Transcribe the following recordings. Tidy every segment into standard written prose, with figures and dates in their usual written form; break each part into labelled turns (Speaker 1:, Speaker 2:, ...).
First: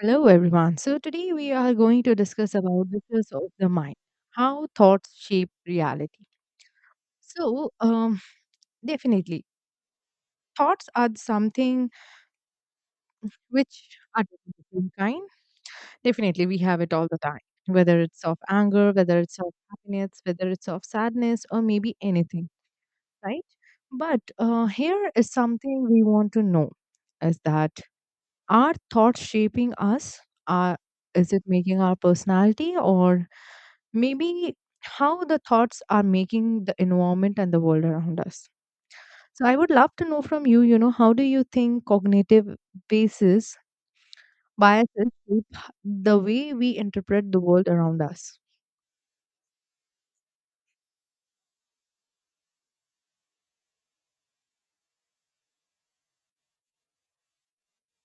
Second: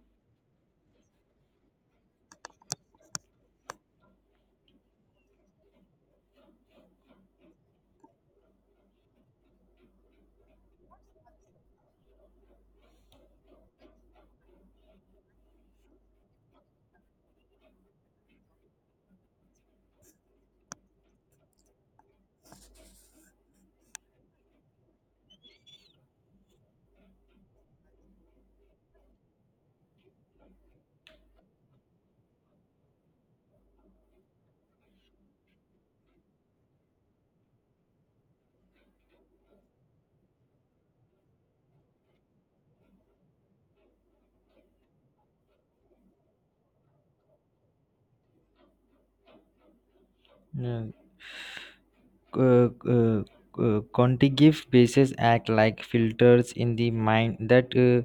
Speaker 1: Hello everyone. So today we are going to discuss about visuals of the mind, how thoughts shape reality. So definitely, thoughts are something which are different kind. Definitely, we have it all the time, whether it's of anger, whether it's of happiness, whether it's of sadness, or maybe anything, right? But here is something we want to know: is that are thoughts shaping us? Are Is it making our personality, or maybe how the thoughts are making the environment and the world around us? So I would love to know from you, how do you think cognitive basis biases shape the way we interpret the world around us?
Speaker 2: Yeah. Uh, uh, Contiguous bases act like filters in the mind that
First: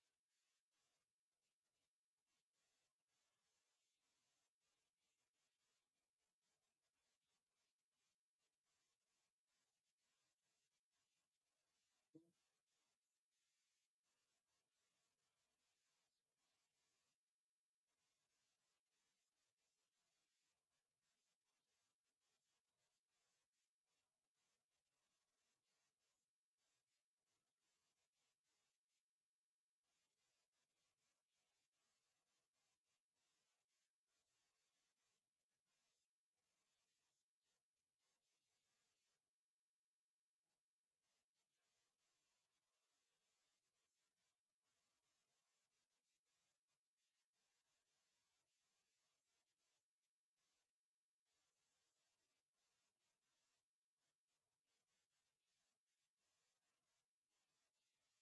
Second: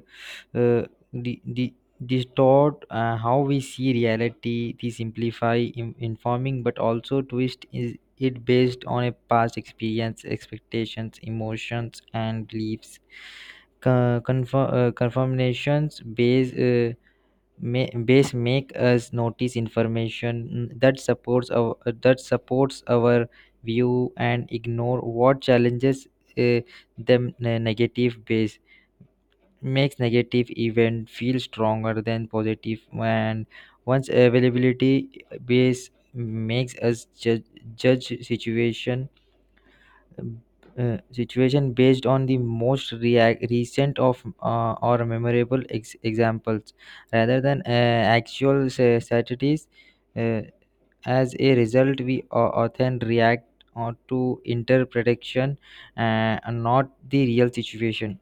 Speaker 2: uh, di- di- distort how we see reality. They simplify informing, but also twist is it based on a past experience, expectations, emotions, and beliefs. Confirmations based may, base make us notice information that supports our view and ignore what challenges uh, them. The negative base makes negative event feel stronger than positive, and once availability base makes us judge situation based on the most react recent of or memorable examples rather than actual statistics. uh, as a result, we often react or to interpretation, and not the real situation.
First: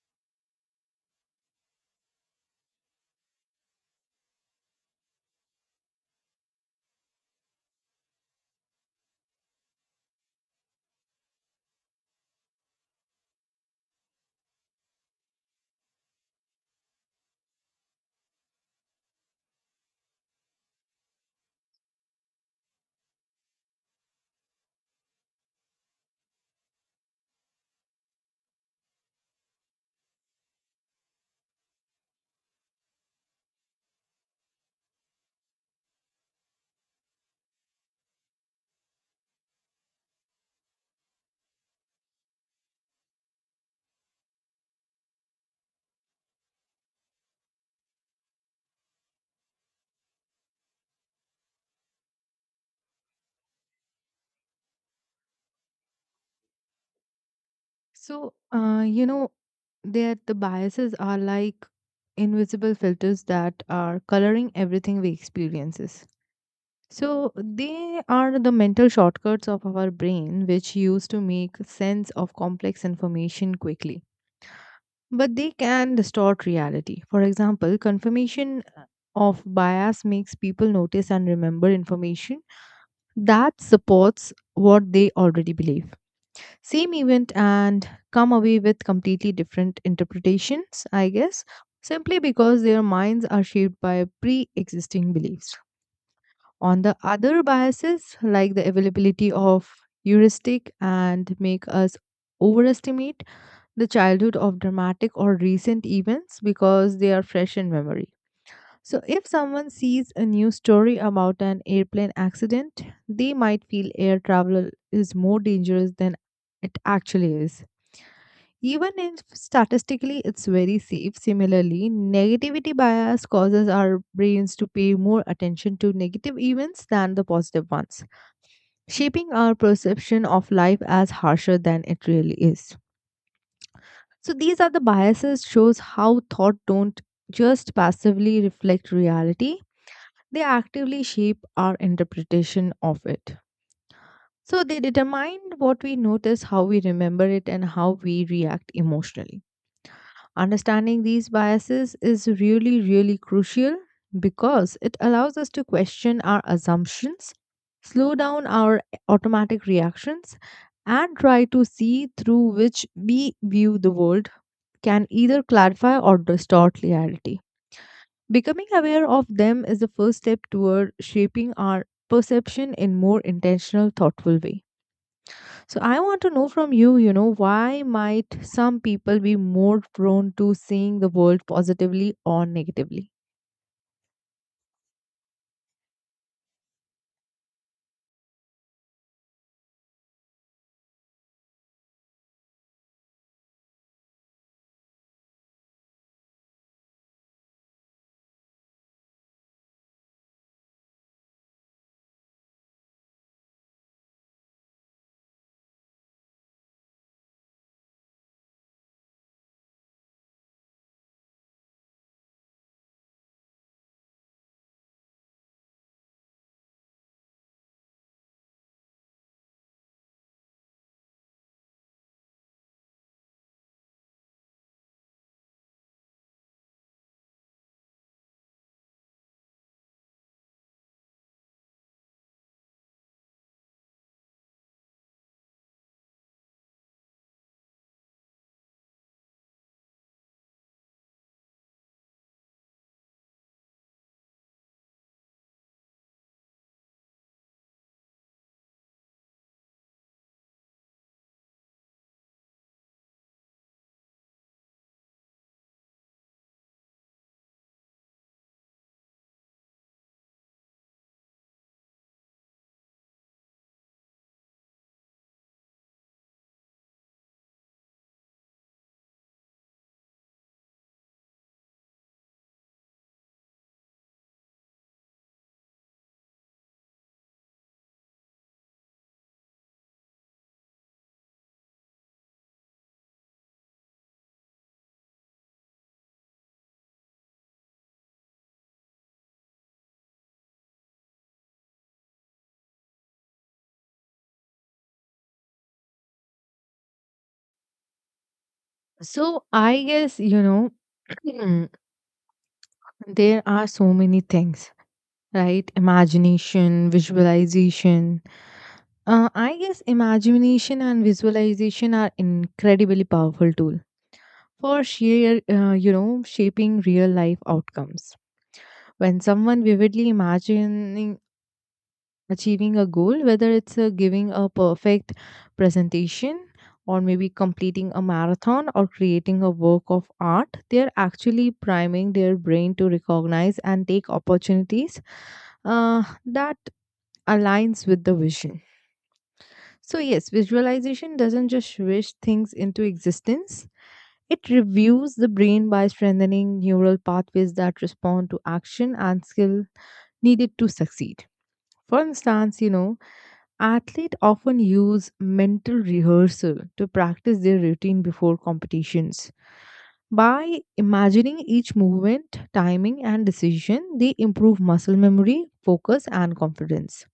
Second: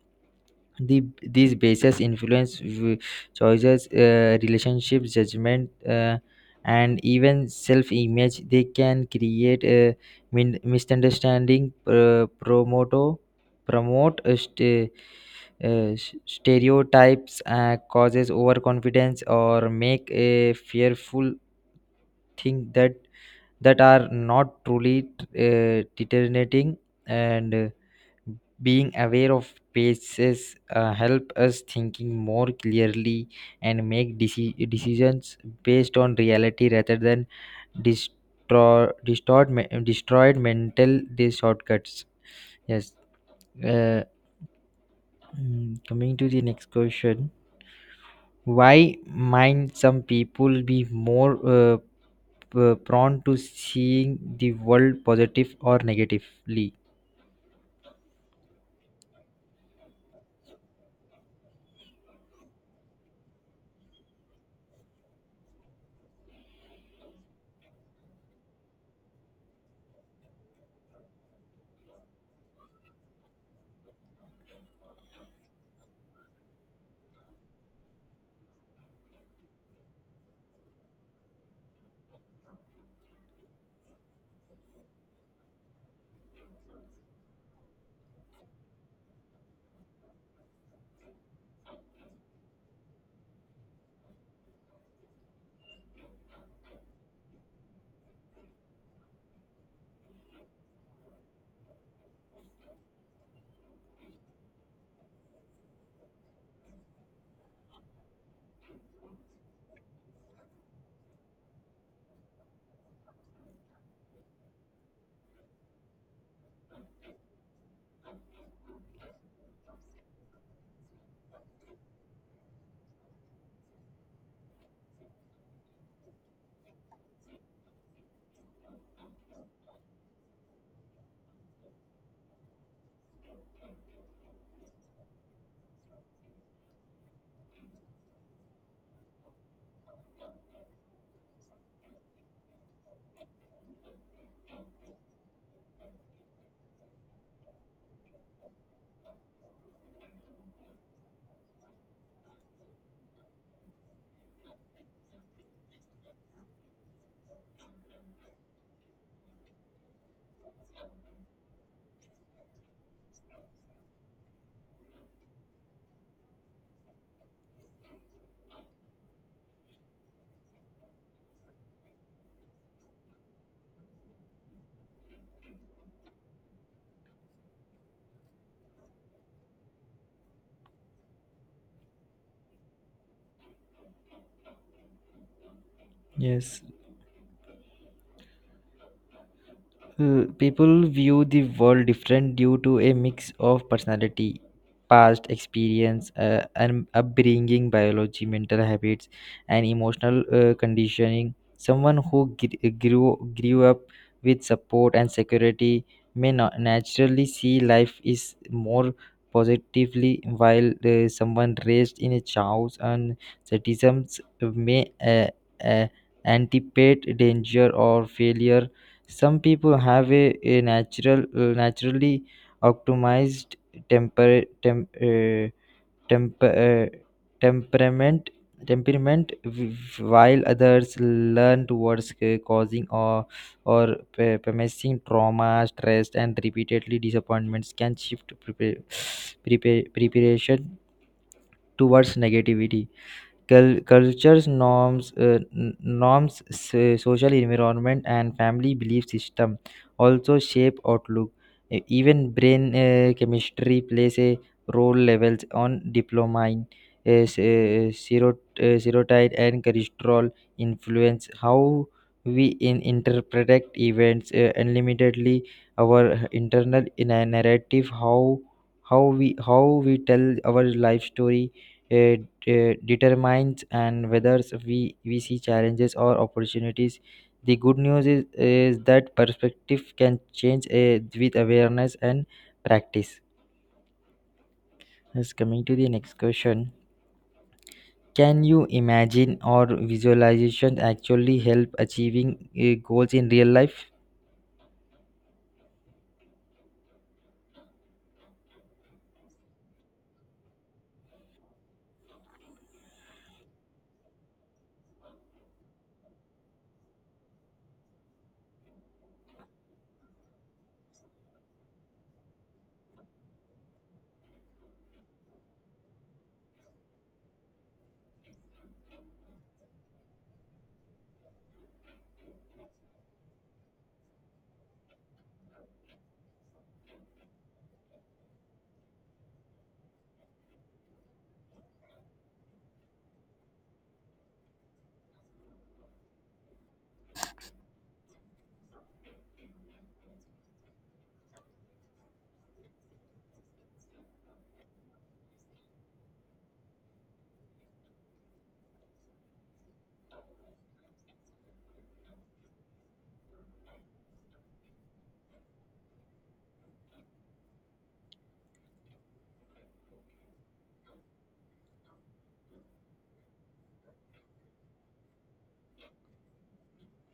Speaker 2: These bases influence choices, relationships, judgment, and even self-image. They can create a misunderstanding, promoto promote stereotypes, causes overconfidence, or make a fearful thing that are not truly determinating. And being aware of spaces help us thinking more clearly and make decisions based on reality rather than destroyed mental these shortcuts. Yes. uh, Coming to the next question: why might some people be more uh, prone to seeing the world positive or negatively?
Speaker 1: So, that the biases are like invisible filters that are coloring everything we experiences. So, they are the mental shortcuts of our brain which used to make sense of complex information quickly, but they can distort reality. For example, confirmation of bias makes people notice and remember information that supports what they already believe. Same event and come away with completely different interpretations, I guess, simply because their minds are shaped by pre existing beliefs. On the other biases, like the availability of heuristic and make us overestimate the childhood of dramatic or recent events because they are fresh in memory. So, if someone sees a news story about an airplane accident, they might feel air travel is more dangerous than it actually is. Even if statistically it's very safe, similarly, negativity bias causes our brains to pay more attention to negative events than the positive ones, shaping our perception of life as harsher than it really is. So these are the biases shows how thought don't just passively reflect reality, they actively shape our interpretation of it. So they determine what we notice, how we remember it, and how we react emotionally. Understanding these biases is really really crucial because it allows us to question our assumptions, slow down our automatic reactions, and try to see through which we view the world can either clarify or distort reality. Becoming aware of them is the first step toward shaping our perception in more intentional thoughtful way. So I want to know from you, you know why might some people be more prone to seeing the world positively or negatively?
Speaker 2: Yes. People view the world different due to a mix of personality, past experience, and upbringing, biology, mental habits, and emotional conditioning. Someone who grew up with support and security may not naturally see life is more positively, while someone raised in a chaos and sadism may uh, anticipate danger or failure. Some people have a natural, naturally optimized temper, tem, uh, temper, uh, temperament, temperament, while others learn towards causing or permissive. Trauma, stress, and repeatedly disappointments can shift preparation towards negativity. Cultures norms n- norms social environment, and family belief system also shape outlook. Even brain chemistry plays a role. Levels on dopamine, serotonin, and cholesterol influence how we interpret events unlimitedly. Our internal in a narrative, how how we how we tell our life story, uh, determines and whether we see challenges or opportunities. The good news is that perspective can change with awareness and practice. Yes, coming to the next question. Can you imagine or visualization actually help achieving goals in real life?
Speaker 1: So I guess, there are so many things, right? Imagination, visualization, I guess imagination and visualization are incredibly powerful tool for sheer, shaping real life outcomes. When someone vividly imagining achieving a goal, whether it's giving a perfect presentation, or maybe completing a marathon or creating a work of art, they're actually priming their brain to recognize and take opportunities that aligns with the vision. So yes, visualization doesn't just wish things into existence. It reviews the brain by strengthening neural pathways that respond to action and skill needed to succeed. For instance, athletes often use mental rehearsal to practice their routine before competitions. By imagining each movement, timing, and decision, they improve muscle memory, focus, and confidence.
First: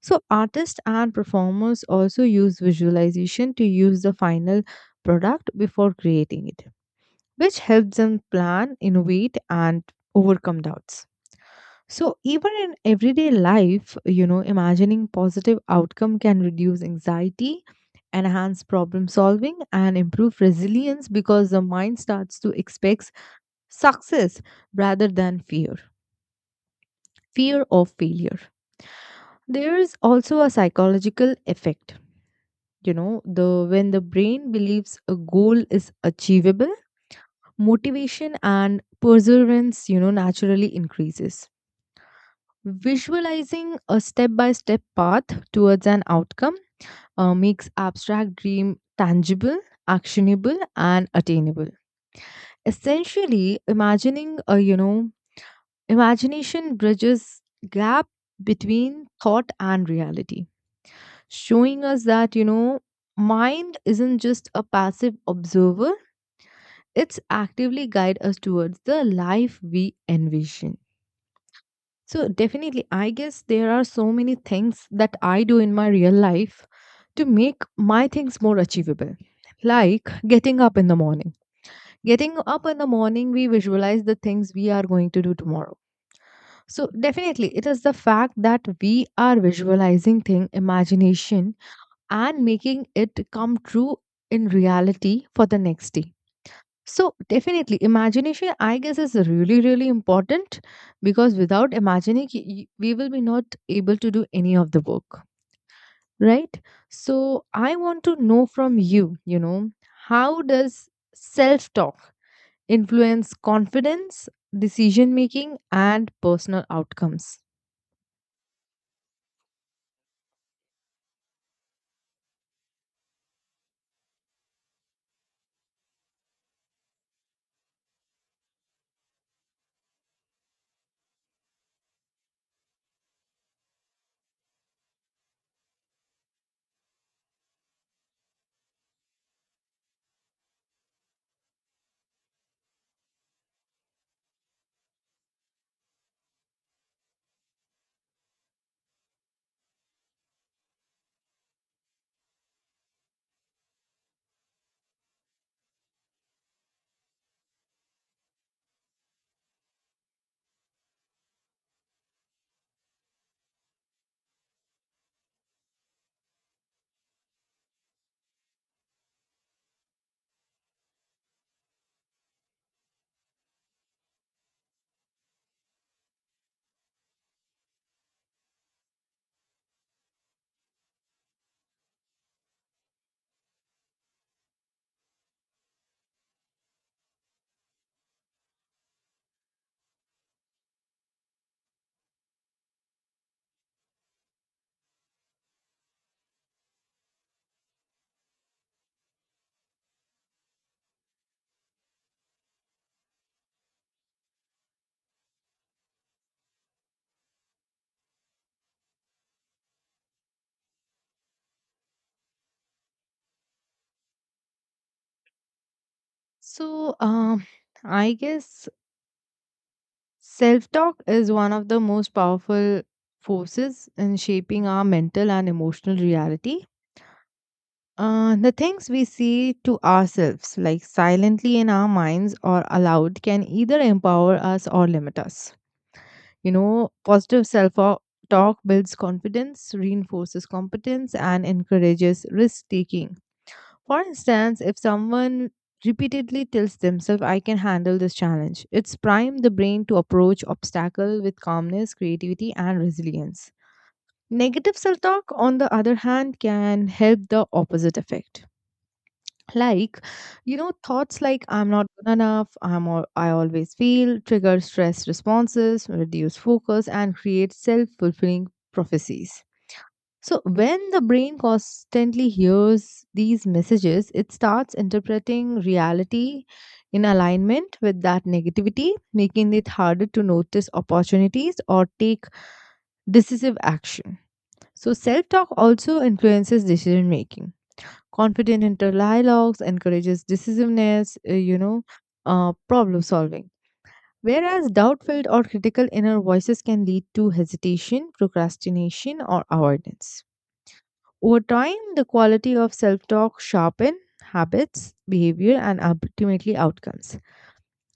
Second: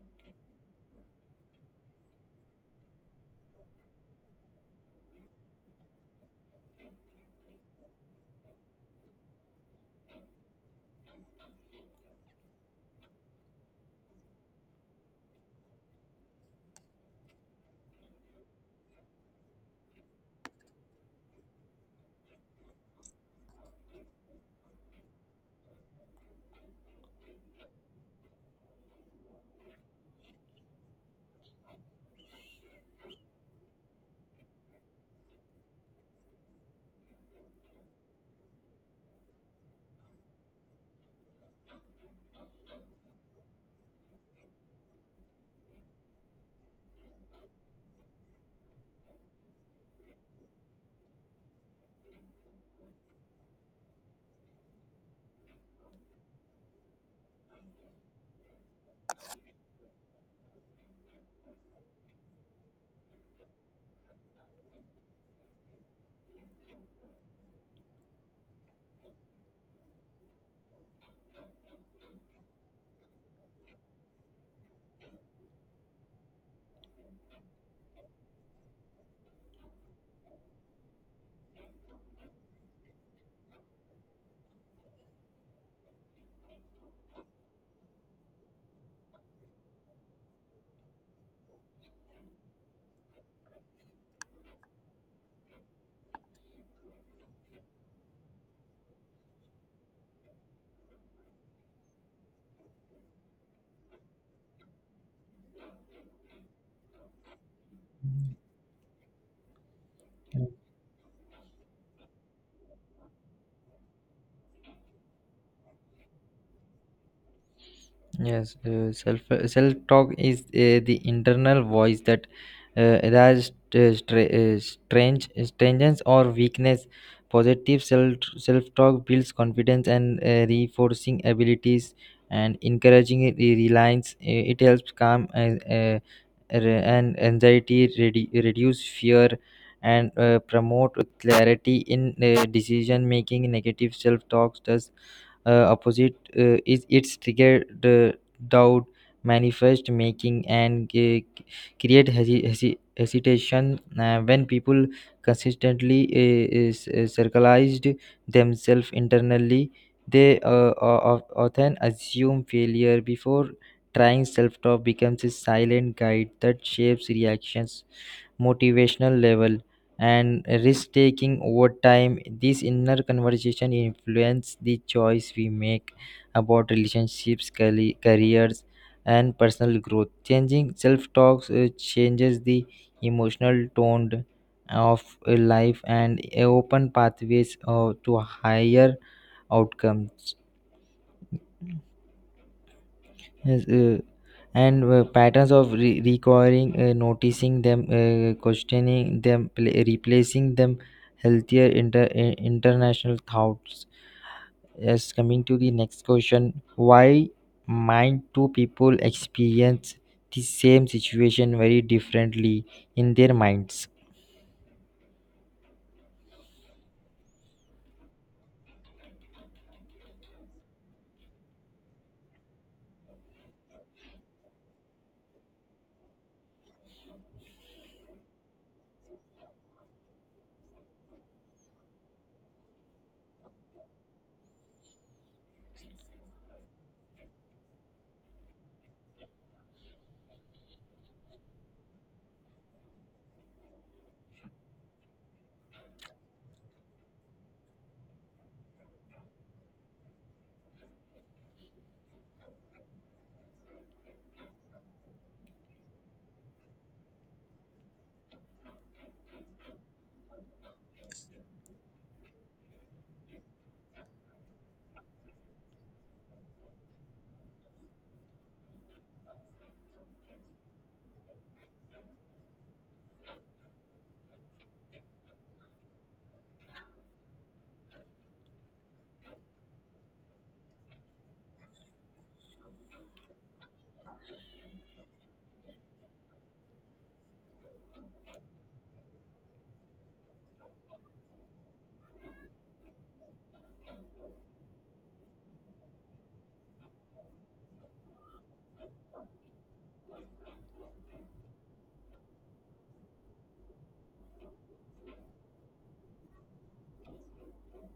Speaker 1: So, artists and performers also use visualization to use the final product before creating it, which helps them plan, innovate, and overcome doubts. So, even in everyday life, imagining positive outcome can reduce anxiety, enhance problem solving, and improve resilience because the mind starts to expect success rather than fear, fear of failure. There is also a psychological effect. You know, the when the brain believes a goal is achievable, motivation and perseverance, naturally increases. Visualizing a step by step path towards an outcome makes abstract dream tangible, actionable, and attainable. Essentially, imagining a, you know, imagination bridges gap between thought and reality, showing us that, mind isn't just a passive observer, it's actively guide us towards the life we envision. So definitely, I guess there are so many things that I do in my real life to make my things more achievable. Like getting up in the morning. Getting up in the morning, we visualize the things we are going to do tomorrow. So definitely, it is the fact that we are visualizing thing, imagination, and making it come true in reality for the next day. So definitely, imagination, I guess, is really, really important because without imagining, we will be not able to do any of the work, right? So I want to know from you, how does self-talk influence confidence, decision making, and personal outcomes?
Speaker 2: Yes. Self talk is the internal voice that has strangeness or weakness. Positive self talk builds confidence and reinforcing abilities and encouraging reliance. It helps calm uh, and anxiety, reduce fear, and promote clarity in decision making. Negative self talks does opposite. Is its triggered doubt, manifest making, and create hesitation when people consistently is circularized themselves internally. They often assume failure before trying. Self-talk becomes a silent guide that shapes reactions, motivational level, and risk taking over time. This inner conversation influence the choice we make about relationships, careers, and personal growth. Changing self talks changes the emotional tone of life and open pathways to higher outcomes. Yes. And Patterns of requiring, noticing them, questioning them, replacing them, healthier international thoughts. Yes, coming to the next question: why might two people experience the same situation very differently in their minds?
Speaker 1: So I guess self-talk is one of the most powerful forces in shaping our mental and emotional reality. The things we say to ourselves, like silently in our minds or aloud, can either empower us or limit us. Positive self talk builds confidence, reinforces competence, and encourages risk taking. For instance, if someone repeatedly tells themselves, I can handle this challenge, it's prime the brain to approach obstacle with calmness, creativity, and resilience. Negative self talk, on the other hand, can help the opposite effect, like, thoughts like I'm not good enough, I always fail, trigger stress responses, reduce focus, and create self-fulfilling prophecies. So when the brain constantly hears these messages, it starts interpreting reality in alignment with that negativity, making it harder to notice opportunities or take decisive action. So self-talk also influences decision making. Confident inter dialogues encourages decisiveness, problem solving. Whereas doubt-filled or critical inner voices can lead to hesitation, procrastination, or avoidance. Over time, the quality of self-talk sharpen habits, behavior, and ultimately outcomes.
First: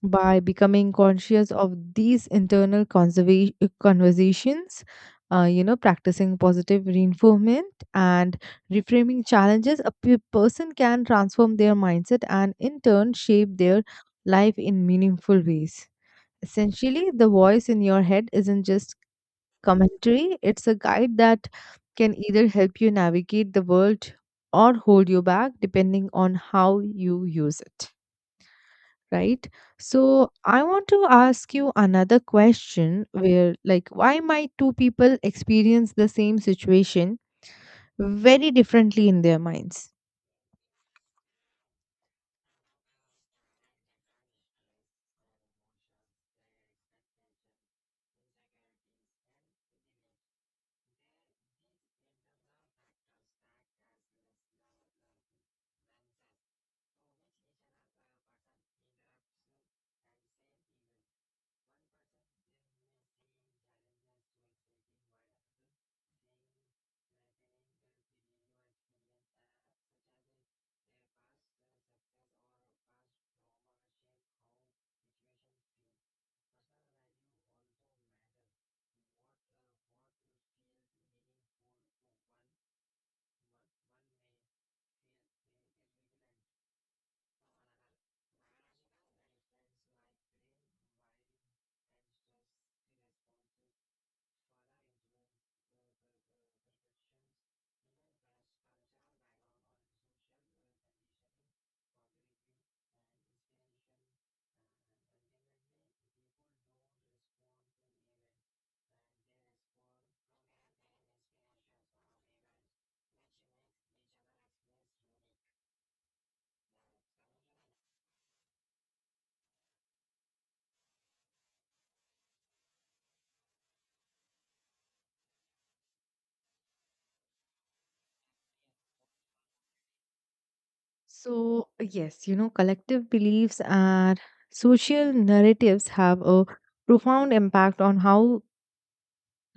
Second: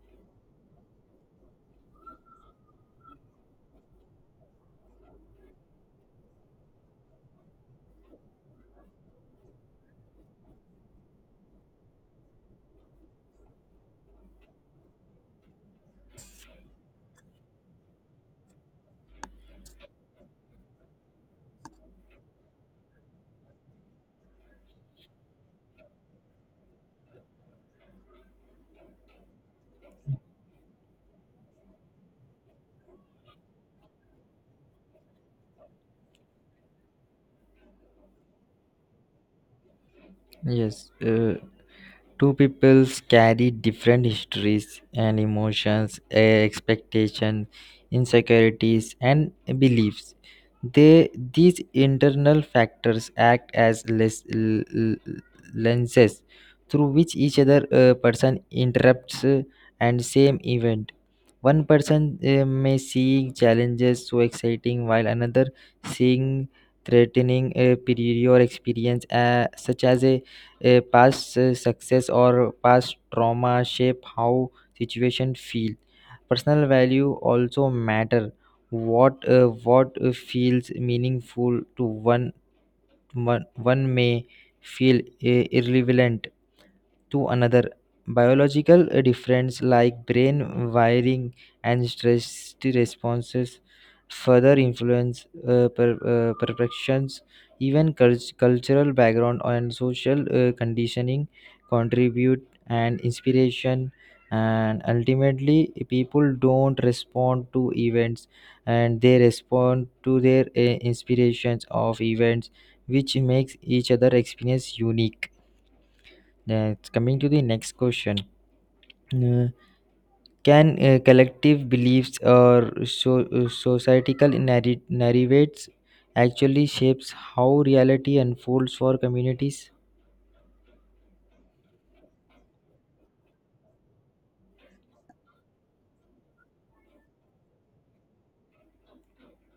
Speaker 1: By becoming conscious of these internal conversations, practicing positive reinforcement and reframing challenges, a person can transform their mindset and in turn shape their life in meaningful ways. Essentially, the voice in your head isn't just commentary, it's a guide that can either help you navigate the world or hold you back depending on how you use it, right? So I want to ask you another question, where, like, why might two people experience the same situation very differently in their minds?
Speaker 2: Yes. Two peoples carry different histories and emotions, expectations, insecurities, and beliefs. These internal factors act as lenses through which each other person interrupts and same event. One person may see challenges so exciting, while another seeing threatening a superior experience, such as a past success or past trauma shape how situation feel. Personal value also matter. What feels meaningful to one may feel irrelevant to another. Biological difference like brain wiring and stress responses further influence perceptions. Even cultural background and social conditioning contribute and inspiration. And ultimately people don't respond to events, and they respond to their inspirations of events, which makes each other experience unique. Next, coming to the next question. Uh, can collective beliefs or societal narratives actually shapes how reality unfolds for communities?
Speaker 1: So yes, collective beliefs and social narratives have a profound impact on how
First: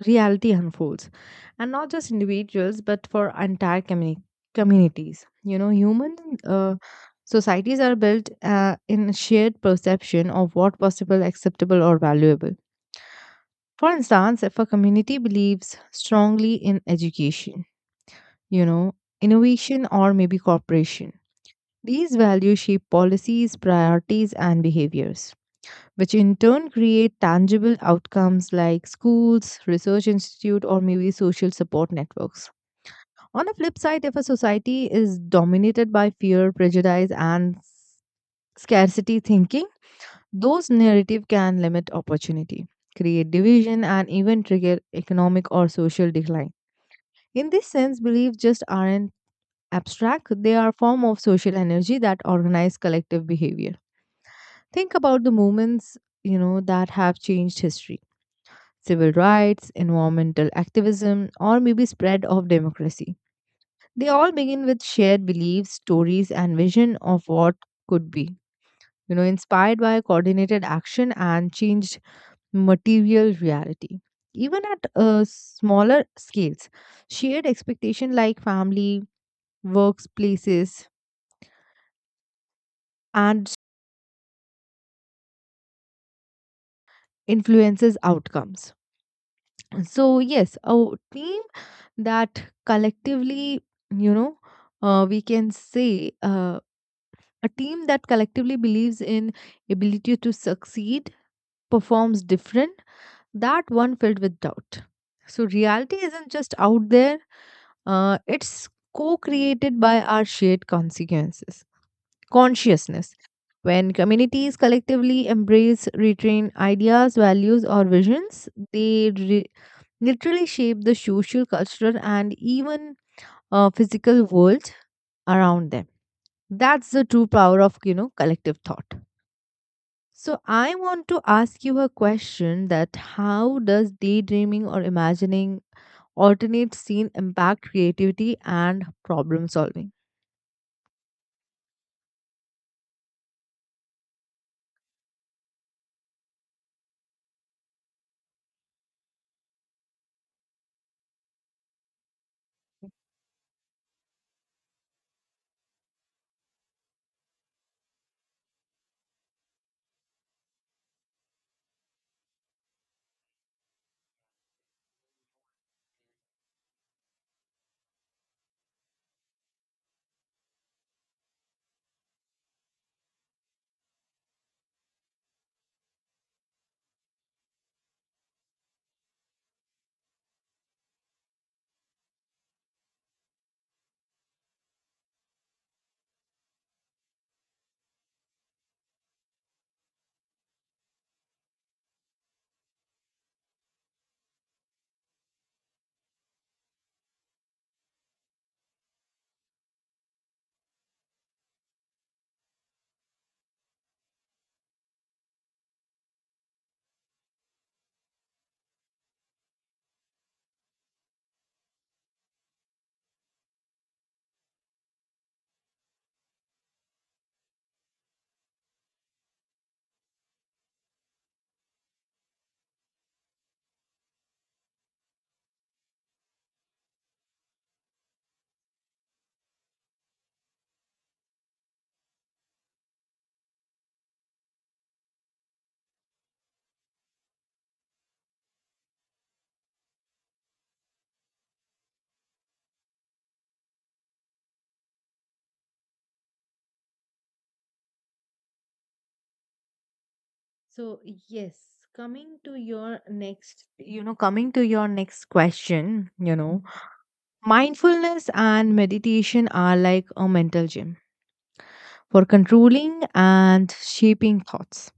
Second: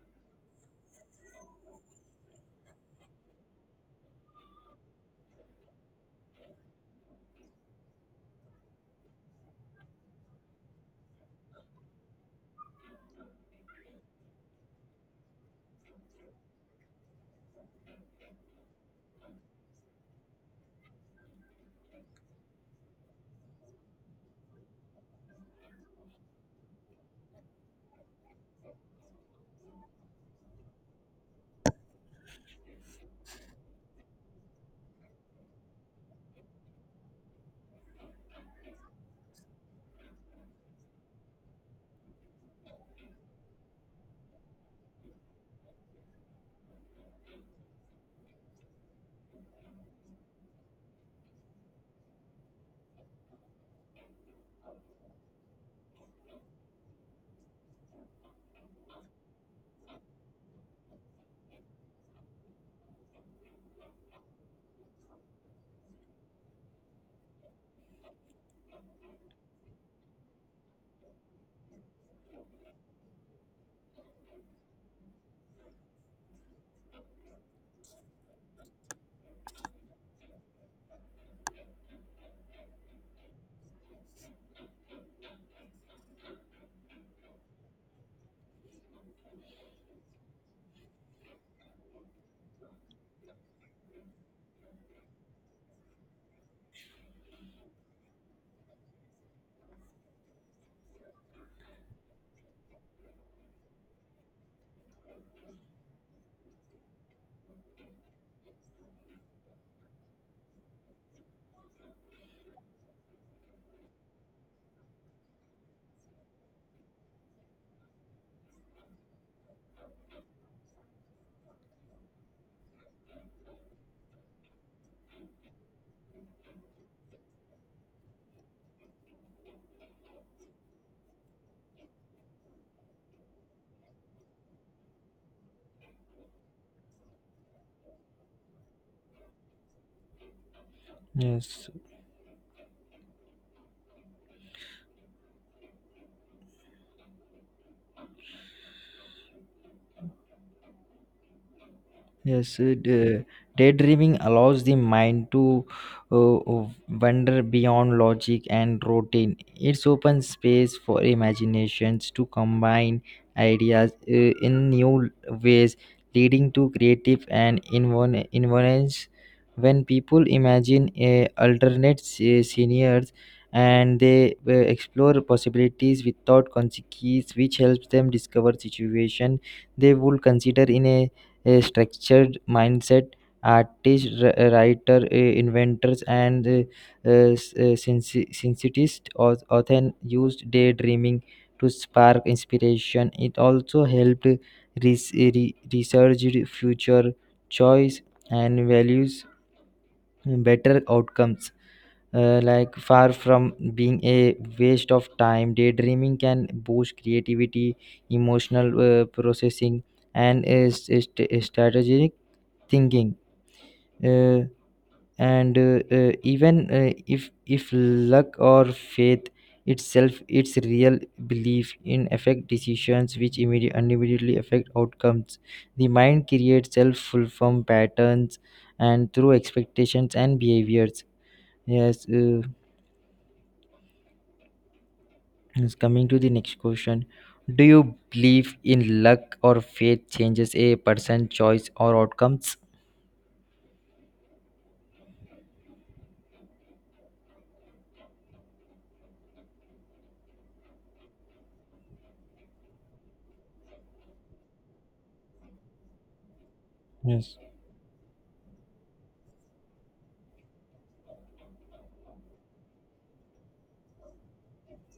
Speaker 1: reality unfolds, and not just individuals but for entire communities. Human uh, societies are built in shared perception of what possible, acceptable, or valuable. For instance, if a community believes strongly in education, you know innovation, or maybe cooperation, these values shape policies, priorities, and behaviors, which in turn create tangible outcomes like schools, research institute, or maybe social support networks. On the flip side, if a society is dominated by fear, prejudice, and scarcity thinking, those narrative can limit opportunity, create division, and even trigger economic or social decline. In this sense, beliefs just aren't abstract; they are a form of social energy that organize collective behavior. Think about the movements that have changed history: civil rights, environmental activism, or maybe spread of democracy. They all begin with shared beliefs, stories, and vision of what could be, inspired by coordinated action and changed material reality. Even at smaller scales, shared expectation like family, workplaces, and influences outcomes. So, yes, a team that collectively, you know, we can say A team that collectively believes in ability to succeed performs different that one filled with doubt. So reality isn't just out there, it's co-created by our shared consciousness. When communities collectively embrace retrained ideas, values, or visions, they literally shape the social, cultural, and even physical world around them. That's the true power of collective thought. So I want to ask you a question that how does daydreaming or imagining alternate scene impact creativity and problem solving?
Speaker 2: Yes. Yes, daydreaming allows the mind to wander beyond logic and routine. It's open space for imaginations to combine ideas in new ways, leading to creative and inventions. When people imagine alternate scenarios and they explore possibilities without consequences, which helps them discover situation they would consider in a structured mindset. Artists, writer, inventors, and uh, sensitivists often used daydreaming to spark inspiration. It also helped research future choice and values better outcomes. Like, far from being a waste of time, daydreaming can boost creativity, emotional processing, and is strategic thinking, uh, and even if luck or faith itself its real belief in affect decisions, which immediately affect outcomes. The mind creates self-fulfilling patterns and through expectations and behaviors. yes uh, yes, coming to the next question: do you believe in luck or faith changes a person's choice or outcomes?
Speaker 1: So, yes, coming to your next question,
Speaker 2: yes
Speaker 1: mindfulness and meditation are like a mental gym for controlling and shaping thoughts.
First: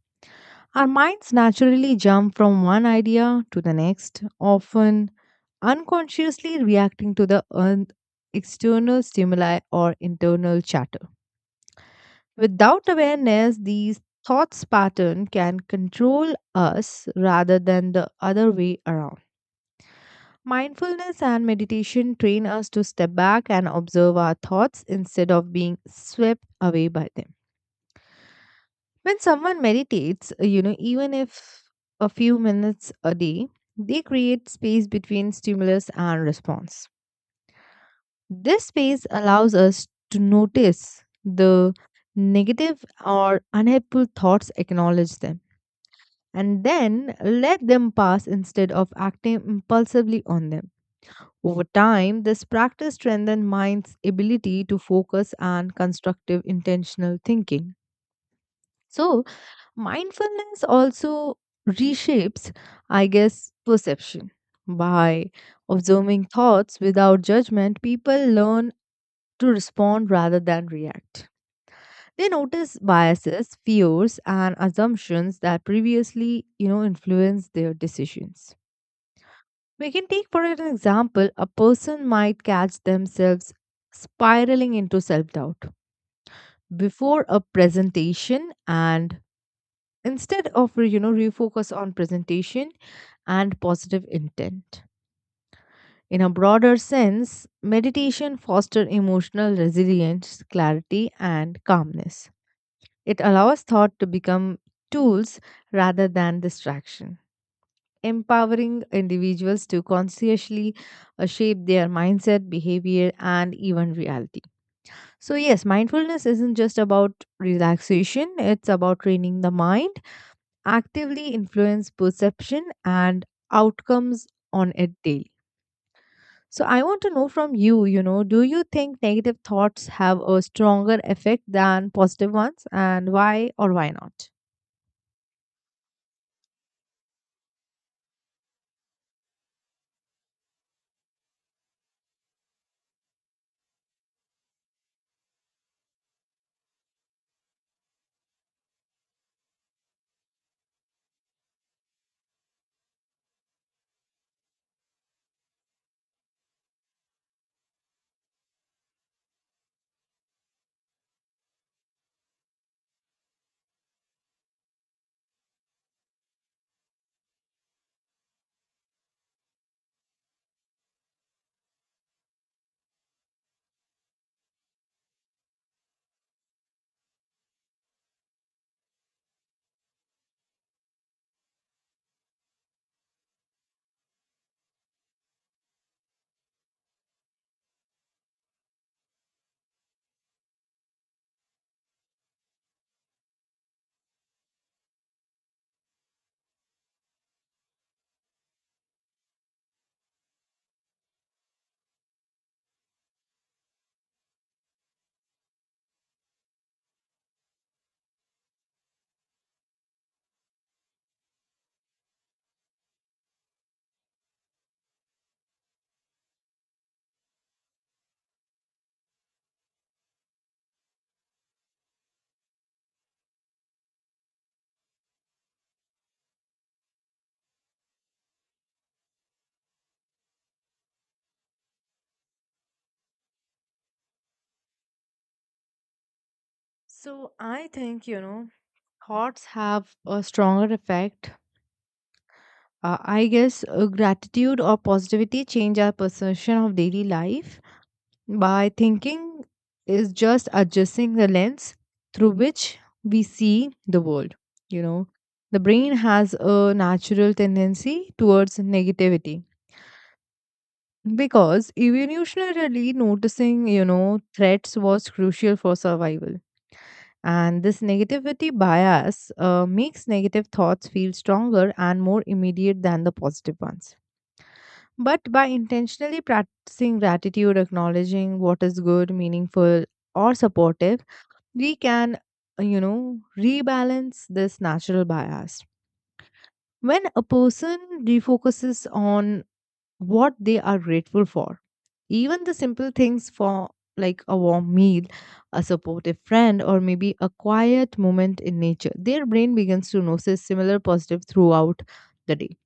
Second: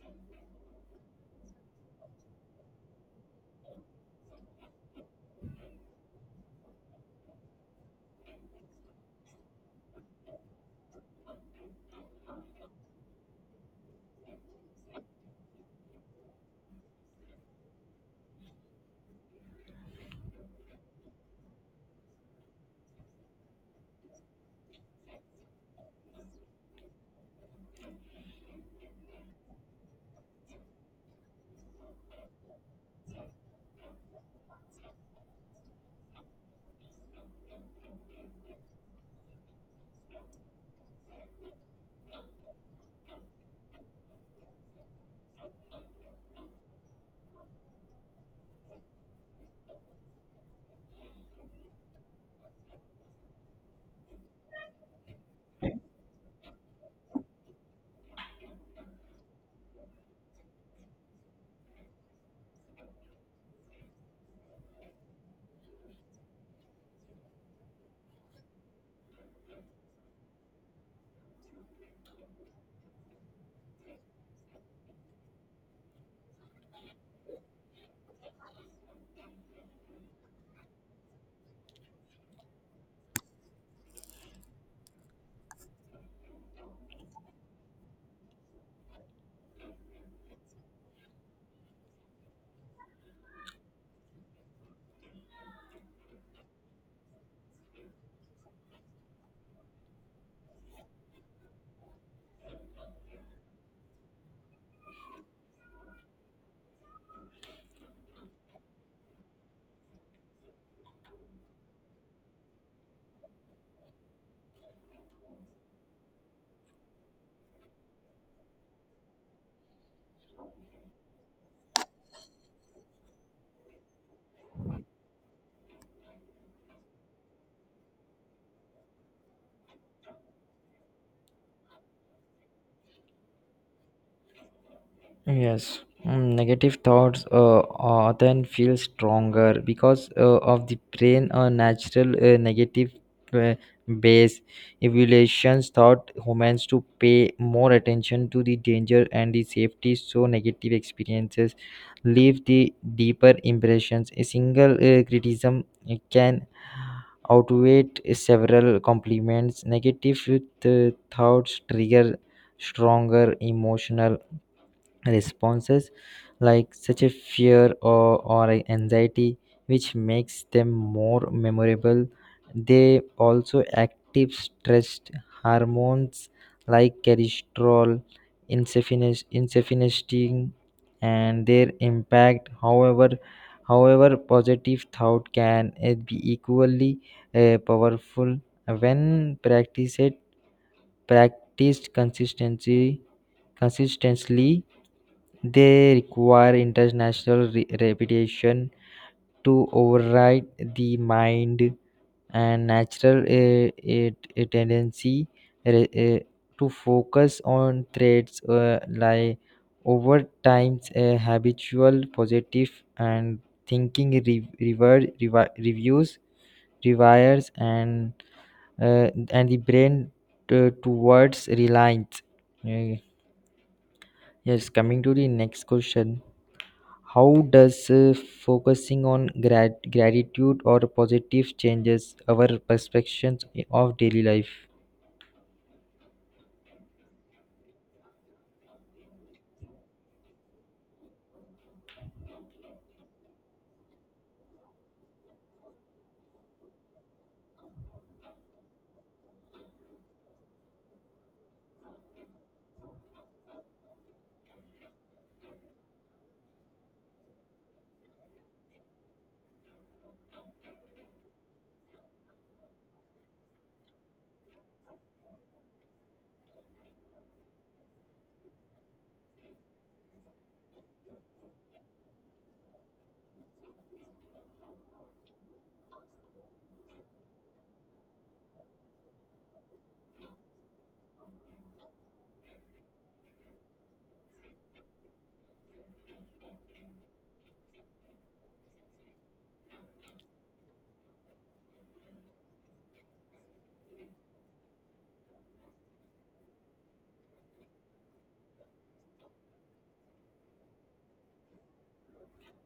Speaker 1: Our minds naturally jump from one idea to the next, often unconsciously reacting to the external stimuli or internal chatter. Without awareness, these thoughts pattern can control us rather than the other way around. Mindfulness and meditation train us to step back and observe our thoughts instead of being swept away by them. When someone meditates, even if a few minutes a day, they create space between stimulus and response. This space allows us to notice the negative or unhelpful thoughts, acknowledge them, and then let them pass instead of acting impulsively on them. Over time, this practice strengthens mind's ability to focus and constructive intentional thinking. So, mindfulness also reshapes, I guess, perception. By observing thoughts without judgment, people learn to respond rather than react. They notice biases, fears, and assumptions that previously, influenced their decisions. We can take, for an example, a person might catch themselves spiraling into self doubt before a presentation and instead of refocus on presentation and positive intent. In a broader sense, meditation fosters emotional resilience, clarity, and calmness. It allows thought to become tools rather than distraction, empowering individuals to consciously shape their mindset, behavior, and even reality. So, yes, mindfulness isn't just about relaxation, it's about training the mind, actively influence perception and outcomes on a daily. So I want to know from you, you know, do you think negative thoughts have a stronger effect than positive ones and why or why not?
Speaker 2: Yes. Negative thoughts often feel stronger because of the brain a natural negative uh, base evaluations taught humans to pay more attention to the danger and the safety, so negative experiences leave the deeper impressions. A single criticism can outweigh several compliments. Negative thoughts trigger stronger emotional responses like such a fear or a anxiety, which makes them more memorable. They also active stress hormones like cholesterol, insefinestine, and their impact. However, positive thought can be equally powerful when practiced practiced consistency consistently. They require international reputation to override the mind and natural it- a tendency re- uh, to focus on traits like. Over time, habitual positive and thinking re- rever- revi- reviews rewires and the brain to towards reliance. Uh, yes, coming to the next question: how does focusing on gratitude or positive changes our perceptions of daily life?
Speaker 1: So I think, you know, thoughts have a stronger effect. I guess gratitude or positivity change our perception of daily life by thinking is just adjusting the lens through which we see the world. You know, the brain has a natural tendency towards negativity because evolutionarily noticing, you know, threats was crucial for survival. And this negativity bias makes negative thoughts feel stronger and more immediate than the positive ones. But by intentionally practicing gratitude, acknowledging what is good, meaningful, or supportive, we can, you know, rebalance this natural bias. When a person refocuses on what they are grateful for, even the simple things for like a warm meal, a supportive friend, or maybe a quiet moment in nature, their brain begins to notice similar positive throughout the day.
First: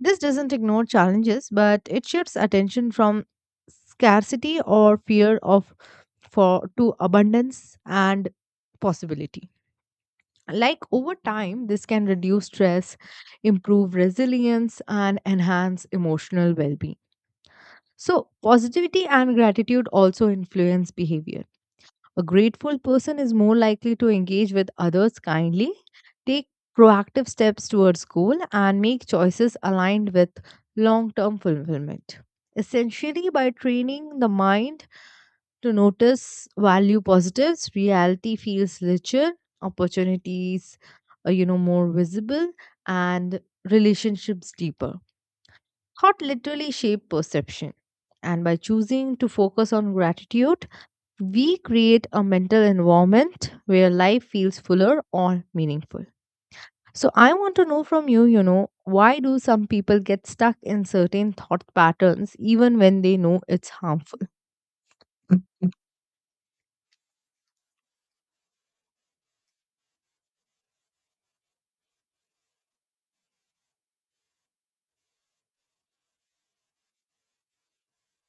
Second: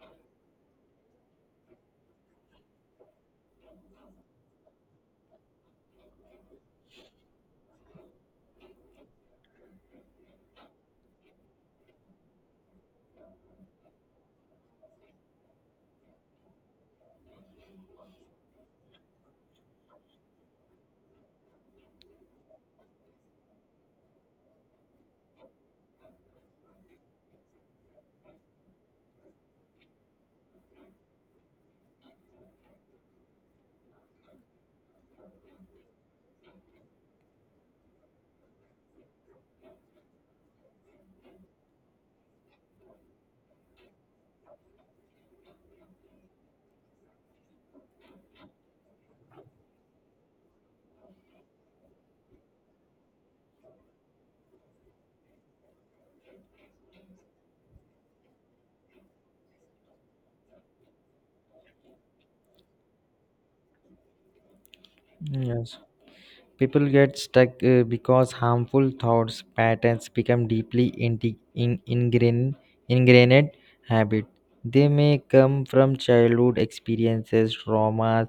Speaker 1: This doesn't ignore challenges, but it shifts attention from scarcity or fear of for to abundance and possibility. Like over time, this can reduce stress, improve resilience, and enhance emotional well being. So, positivity and gratitude also influence behavior. A grateful person is more likely to engage with others kindly, take proactive steps towards goal, and make choices aligned with long term fulfillment. Essentially, by training the mind to notice value positives, reality feels richer, opportunities are, you know, more visible, and relationships deeper. Thought literally shape perception. And by choosing to focus on gratitude, we create a mental environment where life feels fuller or meaningful. So, I want to know from you, you know, why do some people get stuck in certain thought patterns even when they know it's harmful?
Speaker 2: Yes. People get stuck because harmful thoughts patterns become deeply ingrained habit. They may come from childhood experiences, traumas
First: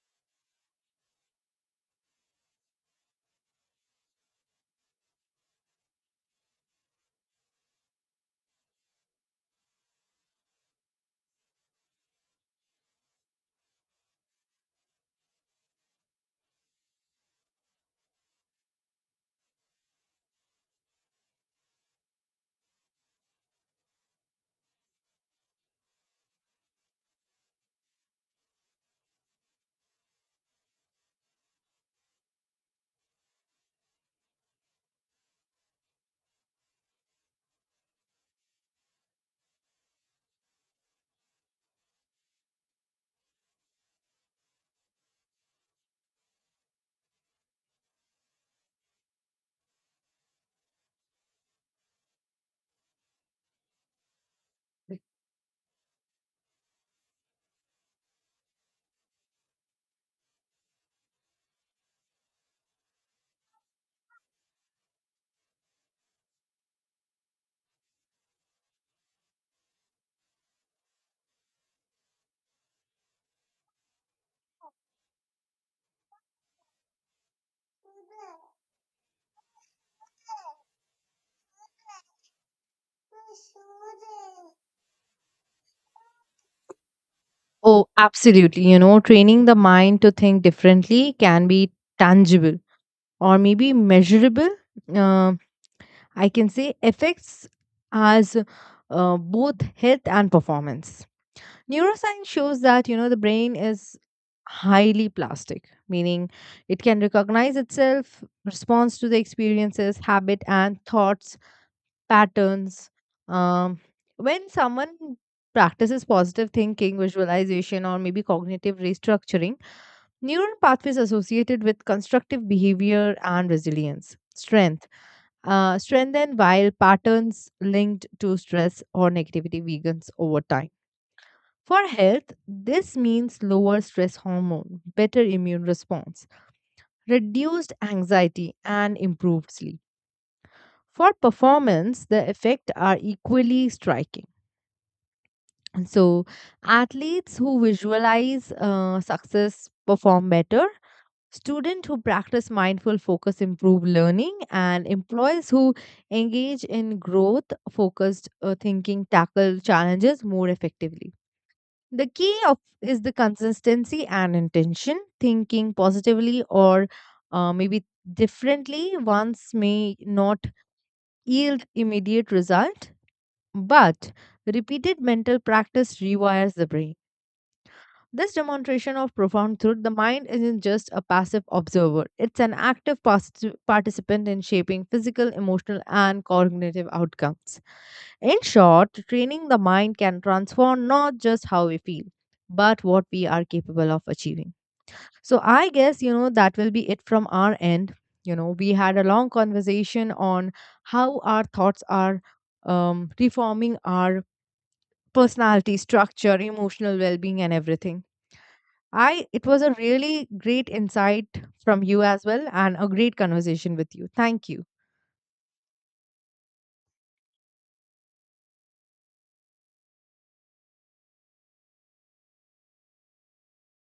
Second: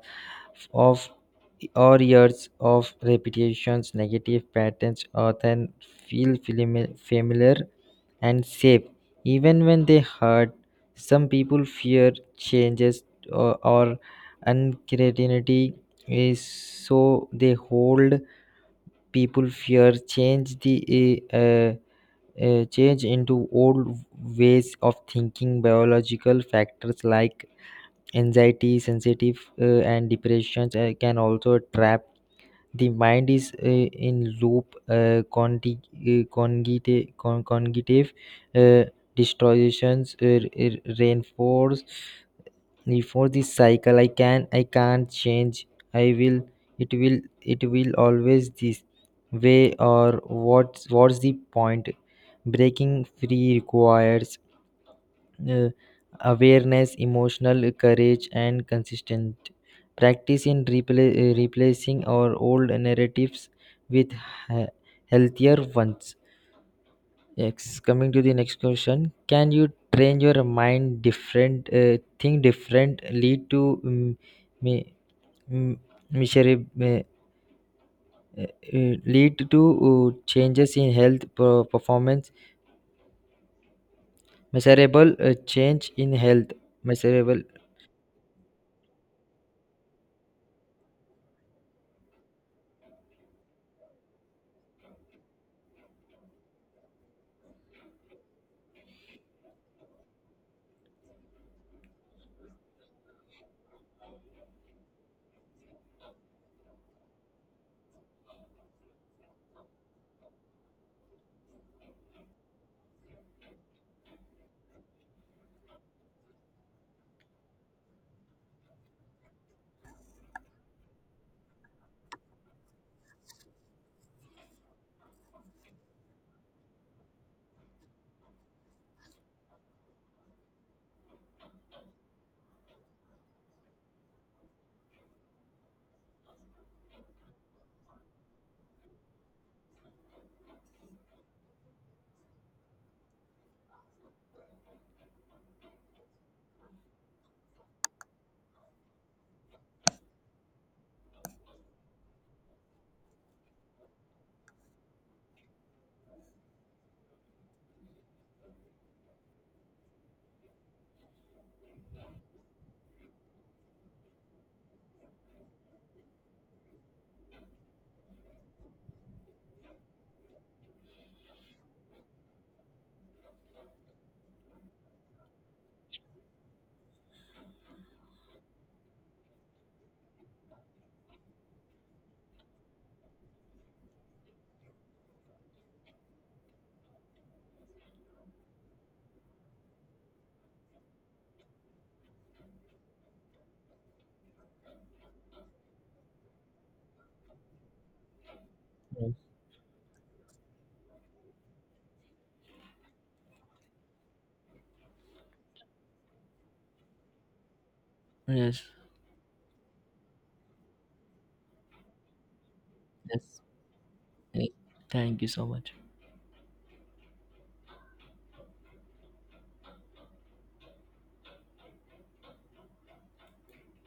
Speaker 2: of or years of repetitions. Negative patterns often feel familiar and safe, even when they hurt. Some people fear changes or uncertainty, is so they hold. People fear change the change into old ways of thinking. Biological factors like anxiety sensitive and depressions can also trap the mind is in loop. Cognitive uh, distortions reinforce before this cycle. I can't change, I will it will it will always this way, or what's the point. Breaking free requires uh, awareness, emotional courage, and consistent practice in replacing our old narratives with he- healthier ones. Yes, coming to the next question: can you train your mind different, think differently to me, m- measure, me- lead to changes in health performance, measurable change in health, measurable?
Speaker 1: Oh, absolutely. You know, training the mind to think differently can be tangible or maybe measurable. Um, I can say effects as both health and performance. Neuroscience shows that, you know, the brain is highly plastic, meaning it can recognize itself, responds to the experiences, habit, and thoughts, patterns. Um, when someone practices positive thinking, visualization, or maybe cognitive restructuring, neural pathways associated with constructive behavior and resilience, strength, strengthen while patterns linked to stress or negativity weakens over time. For health, this means lower stress hormone, better immune response, reduced anxiety, and improved sleep. For performance, the effects are equally striking. So, athletes who visualize success perform better. Students who practice mindful focus improve learning, and employees who engage in growth focused thinking tackle challenges more effectively. The key of is the consistency and intention. Thinking positively or maybe differently once may not yield immediate result, but repeated mental practice rewires the brain. This demonstration of profound truth, the mind isn't just a passive observer. It's an active participant in shaping physical, emotional, and cognitive outcomes. In short, training the mind can transform not just how we feel, but what we are capable of achieving. So I guess, you know, that will be it from our end. You know, we had a long conversation on how our thoughts are reforming our personality structure, emotional well being, and everything.
Speaker 2: Yes,
Speaker 1: I It was a really great insight from you as well and a great
Speaker 2: yes,
Speaker 1: conversation with you.
Speaker 2: yes.
Speaker 1: Thank you.
Speaker 2: Thank you so much.